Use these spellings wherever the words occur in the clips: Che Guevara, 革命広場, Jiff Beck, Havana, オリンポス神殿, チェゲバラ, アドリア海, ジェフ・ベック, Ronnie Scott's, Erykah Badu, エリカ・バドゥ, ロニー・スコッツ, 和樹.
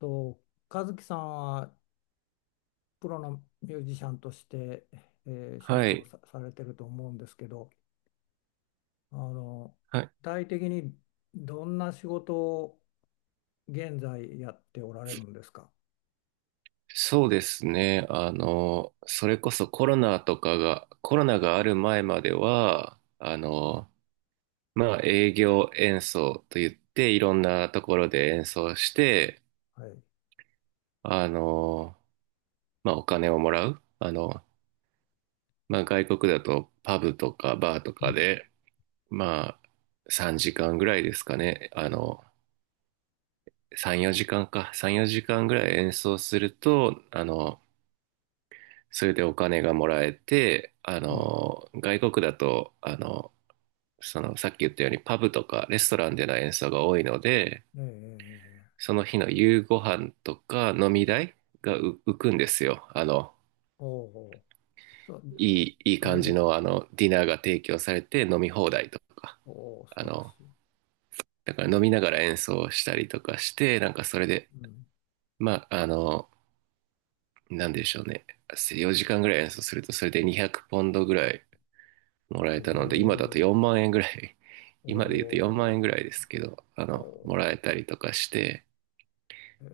と、和樹さんはプロのミュージシャンとして、え仕は事をい。さ、されてると思うんですけど、あの、はい。具体的にどんな仕事を現在やっておられるんですか？そうですね。それこそコロナがある前までは、まあ、営業演奏と言って、いろんなところで演奏して、はい。あの、まあ、お金をもらう。まあ、外国だとパブとかバーとうかん。で、まあ、3時間ぐらいですかね。3、4時間か。3、4時間ぐらい演奏すると、それでお金がもらえて、ええ、外国だと、さっき言ったようにパブとかレストランでの演奏が多いので、ええ、ええ。その日の夕ご飯とか飲み代が浮くんですよ。おお。そう、いい食べ感れじる。の、ディナーが提供されて飲み放題とか、おお、あ素晴らしの、い。だから飲みながら演奏したりとかして、なんかそれで、うん。まあ、なんでしょうね。4時間ぐらい演奏すると、それで200ポンドぐらいもらおえたので、今だとお、4万円ぐらい、おお、今で言うと4万円ぐらいですけど、おもらお、えたりとかして、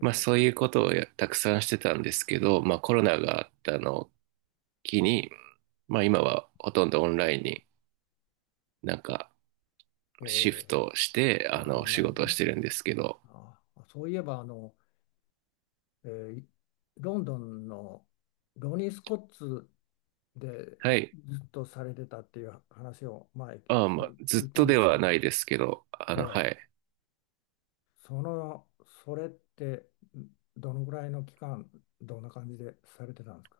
まあそういうことをたくさんしてたんですけど、まあコロナがあったのを機に、まあ今はほとんどオンラインになんかえ、えシフえ、トして、あ、オン仕ライ事ンをしね。てるんですけど、あ、そういえば、えーロンドンのロニー・スコッツではい。ずっとされてたっていう話を前ああ、まあ聞ずっ聞いたとんでですはけなど、いですけど、はええ、い。その、それってどのぐらいの期間、どんな感じでされてたんですか？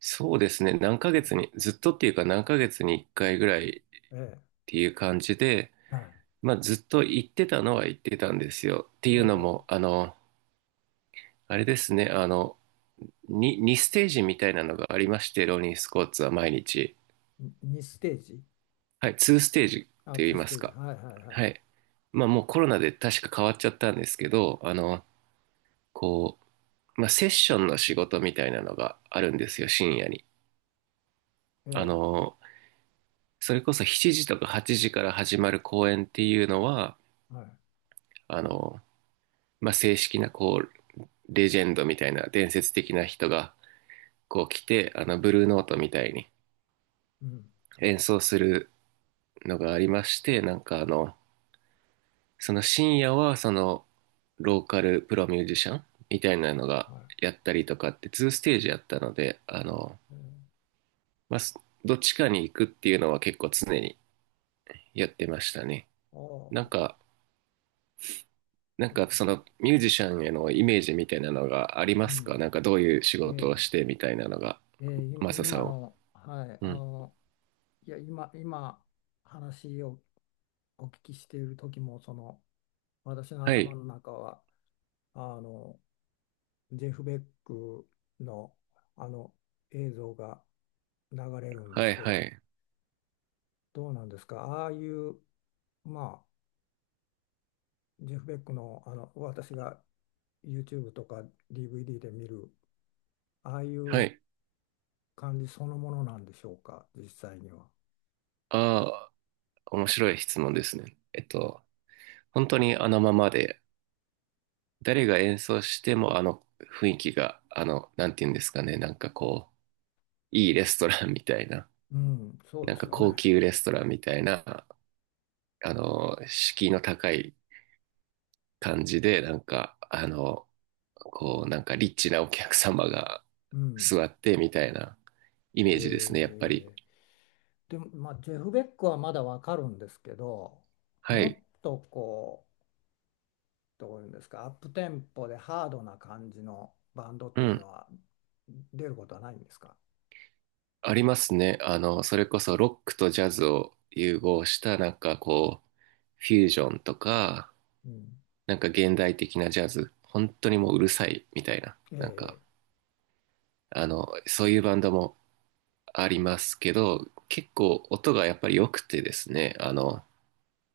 そうですね。何ヶ月に、えずっとっていうか何ヶ月に1回ぐらいっえ、ええ、ていう感じで、はい。まあ、ずっと言ってたのは言ってたんですよ。っておいうのお。も、あれですね、にステージみたいなのがありまして、ローリンスコーツは毎日。う、2ステージ、はい、2ステージっあ、て2言いスまテすージ、か。はいはいははい。い。まあもうコロナで確か変わっちゃったんですけど、こまあセッションの仕事みたいなのがあるんですよ、深夜に。あえの、それこそ7時とか8時から始まる公演っていうのは、え、はい。あの、まあ正式なレジェンドみたいな伝説的な人がこう来て、ブルーノートみたいにうん、演奏するのがありまして、なんかその深夜はローカルプロミュージシャンみたいなのがはやったりとかってーステージやったので、い。ええ、まあ、どっちかに行くっていうのは結構常にやってましたね。おお。なんう、か、なんすごい。かそのミュージシャンへのイメージみたいなのがありまうすか？ん。なんかどういう仕え事をえ、してみたいなのが、ええ、いマサさ今んは？の、はい、うん。いや、今、話をお聞きしている時も、その、私のは頭い。の中は、あの、ジェフ・ベックの、あの、映像が流れるんではすいけはど、い。どうなんですか？ああいう、まあ、ジェフ・ベックの、私が YouTube とか DVD で見る、ああいはうい。感じそのものなんでしょうか、実際には。あ、面白い質問ですね。本当にあのままで、誰が演奏してもあの雰囲気が、なんていうんですかね、なんかいいレストランみたいな、うん、そうなでんすかよ高ね。級レストランみたいな、敷居の高い感じで、なんかリッチなお客様がうん。座ってみたいなイへメージですね、やっぱり。え。でも、まあ、ジェフ・ベックはまだわかるんですけど、はもっい。とこう、どういうんですか、アップテンポでハードな感じのバンドっうていうのん。は出ることはないんですか？ありますね。それこそロックとジャズを融合したなんかフュージョンとか、うん。なんか現代的なジャズ、本当にもううるさいみたいな、ええ、えそういうバンドもありますけど、結構音がやっぱり良くてですね、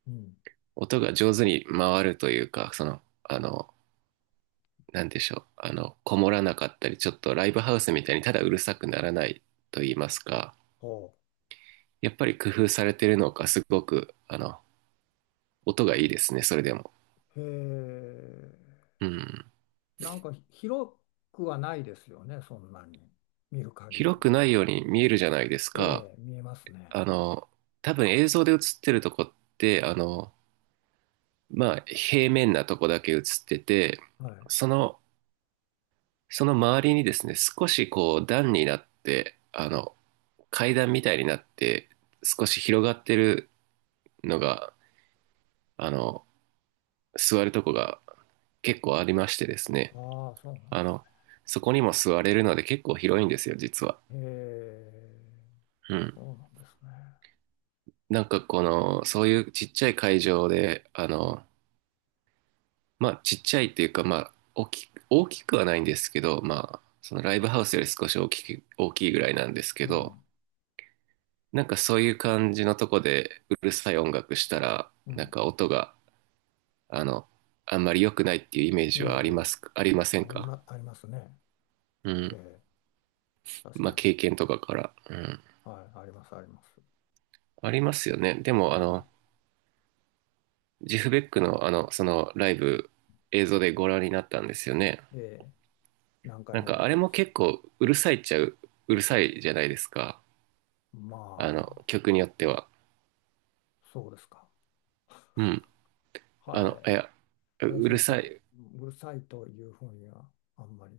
え、うん。音が上手に回るというか、なんでしょう、こもらなかったり、ちょっとライブハウスみたいにただうるさくならないと言いますか、ほやっぱり工夫されてるのか、すごく、音がいいですね、それでも。う。へえ。うん。なんか広くはないですよね、そんなに。見る限広り。くないように見えるじゃないですか。ええ、見えますね。あの、多分映像で映ってるとこって、まあ、平面なとこだけ映ってて、はい。その、その周りにですね、少しこう段になって、階段みたいになって、少し広がってるのが、あの、座るとこが結構ありましてですね、ああ、そうなんであすの、そこにも座れるので結構広いんですよ、実は。ね。へえ。うん。そうなんですね。なんかこの、そういうちっちゃい会場で、まあちっちゃいっていうか、まあ大きくはないんですけど、まあそのライブハウスより少し大きく、大きいぐらいなんですうけど、ん。なんかそういう感じのとこでうるさい音楽したら、うなんん。か音が、あの、あんまり良くないっていうイメーええ、ジはありまええ、すか、ありませんありか？ま、ありますね。うえん。え、確まあかに。経験とかから。うん。はい、あります、あります。ありますよね。でもはジフベックのそのライブ映像でご覧になったんですよね。い。で、何回なんもか見あてれまもす。結構うるさいっちゃう、うるさいじゃないですか。まあ、曲によっては。そうですか。うん。はいい。や、う私るはそさう、い、うるさいというふうには、あんまり、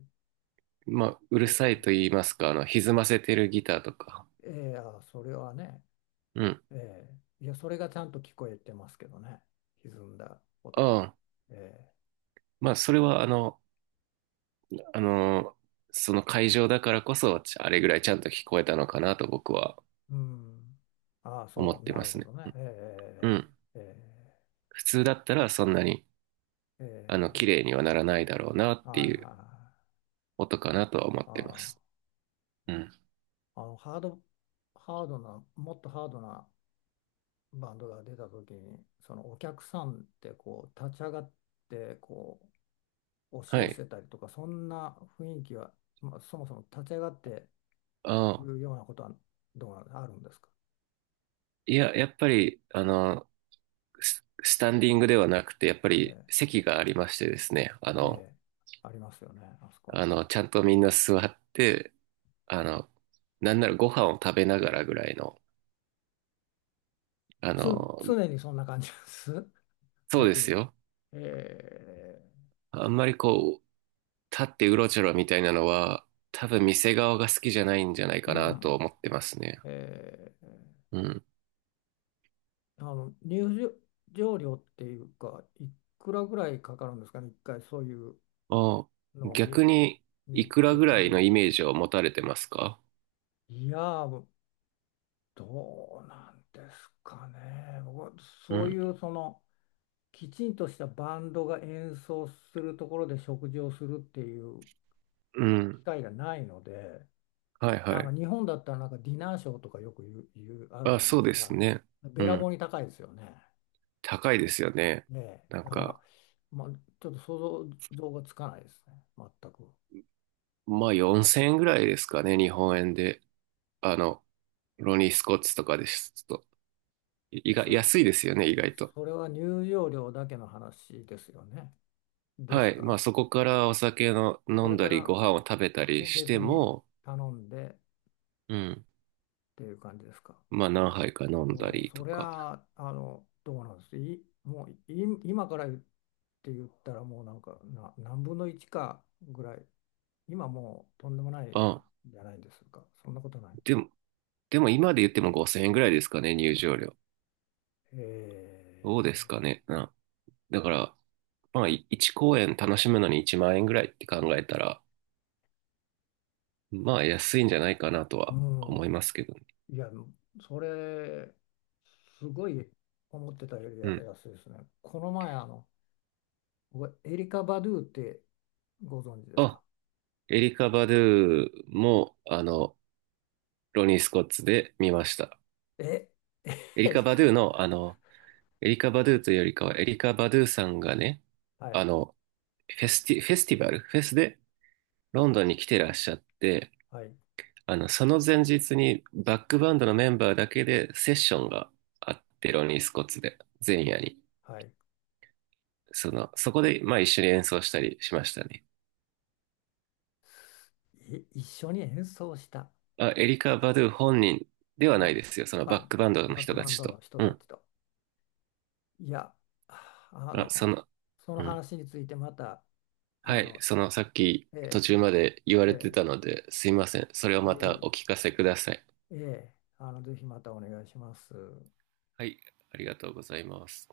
まあ、うるそさういう。いと言いますか、歪ませてるギターとか。ええ、あ、それはね、うん。ええ、いや、それがちゃんと聞こえてますけどね。歪んだあ音が。あ、ええ、まあ、それはあの、その会場だからこそ、あれぐらいちゃんと聞こえたのかなと僕はうん。ああ、思そっう、てなまるすほね。どね。えうん。え、ええ、普通だったらそんなに、え綺え、ええ、麗にはならないだろうなっはていはいいうはい。音かなとは思ってまあす。うん。あ、あのハード、ハードな、もっとハードなバンドが出た時に、そのお客さんってこう立ち上がってこう押しは寄い。せたりとか、そんな雰囲気は、まあ、そもそも立ち上がっていああ、くようなことはどうなんあるんですか？いや、やっぱり、スタンディングではなくて、やっぱりえ席がありましてですね、え、ええ、ありますよね、あそこに。ちゃんとみんな座って、あの、なんならご飯を食べながらぐらいの、あつ、の、常にそんな感じです。そはうい。ですよ。ええ、あんまり立ってうろちょろみたいなのは、多分店側が好きじゃないんじゃないかなとう思ってますね。ん。ええ、うん。あの入場料っていうか、いくらぐらいかかるんですかね、一回そういうあ、のを見、逆に、い見くらてぐら食いべのようイとしメージて。を持たれてますか？いやー、どうなんですかね。僕はうそういん。うそのきちんとしたバンドが演奏するところで食事をするっていう機うん。会がないので、はいはなんかい。日本だったらなんかディナーショーとかよく言うあるあ、じゃないそうですですか。ね。べうらぼん。うに高いですよね。高いですよね。ねなんえ、だから、か、まあ、ちょっと想像がつかないですね、全く。まあ4000円ぐらいですかね、日本円で。あの、ロニー・スコッチとかです。ちょっと、意外、それ、安いですよね、意外と。それは入場料だけの話ですよね。ではすい。まか。あそこからお酒のそ飲んれだかり、ごら飯を食べたもりうして別にも、頼んでっうん。ていう感じですか。まあ何杯か飲んだもうりとそりか。ゃあ、どうなんです。い、もうい今から言ったらもうなんかな何分の1かぐらい、今もうとんでもないあ、じゃないですか。そんなことない。でも、でも今で言っても5000円ぐらいですかね、入場料。どうですかえね。だから、まあ1公演楽しむのに1万円ぐらいって考えたら、まあ安いんじゃないかなとー、はう思いまん。すけどね。いや、それ、すごい思ってたよりうん。安いですね。この前、あの、僕エリカ・バドゥってご存知ですあ、か？エリカ・バドゥも、ロニー・スコッツで見ました。え、エリエカ・リバドカ、ゥの、エリカ・バドゥというよりかは、エリカ・バドゥさんがね、はあい、の、フェスティバル、フェスでロンドンに来てらっしゃって、はい、その前日にバックバンドのメンバーだけでセッションがあって、ロニー・スコッツで、前夜に。はい。そこで、まあ一緒に演奏したりしましたね。一緒に演奏したあ、エリカ・バドゥ本人ではないの、ですよ。そのバッバクバンドのバッ人クたバンちドと。の人うたん。ちと。いや、ああ、の、そのうん。話についてまた、はあい、の、さっきえ途ー中まつ、で言われてえたので、すいません。それをまいたおえ聞かせください。いえ、ぜひまたお願いします。はい、ありがとうございます。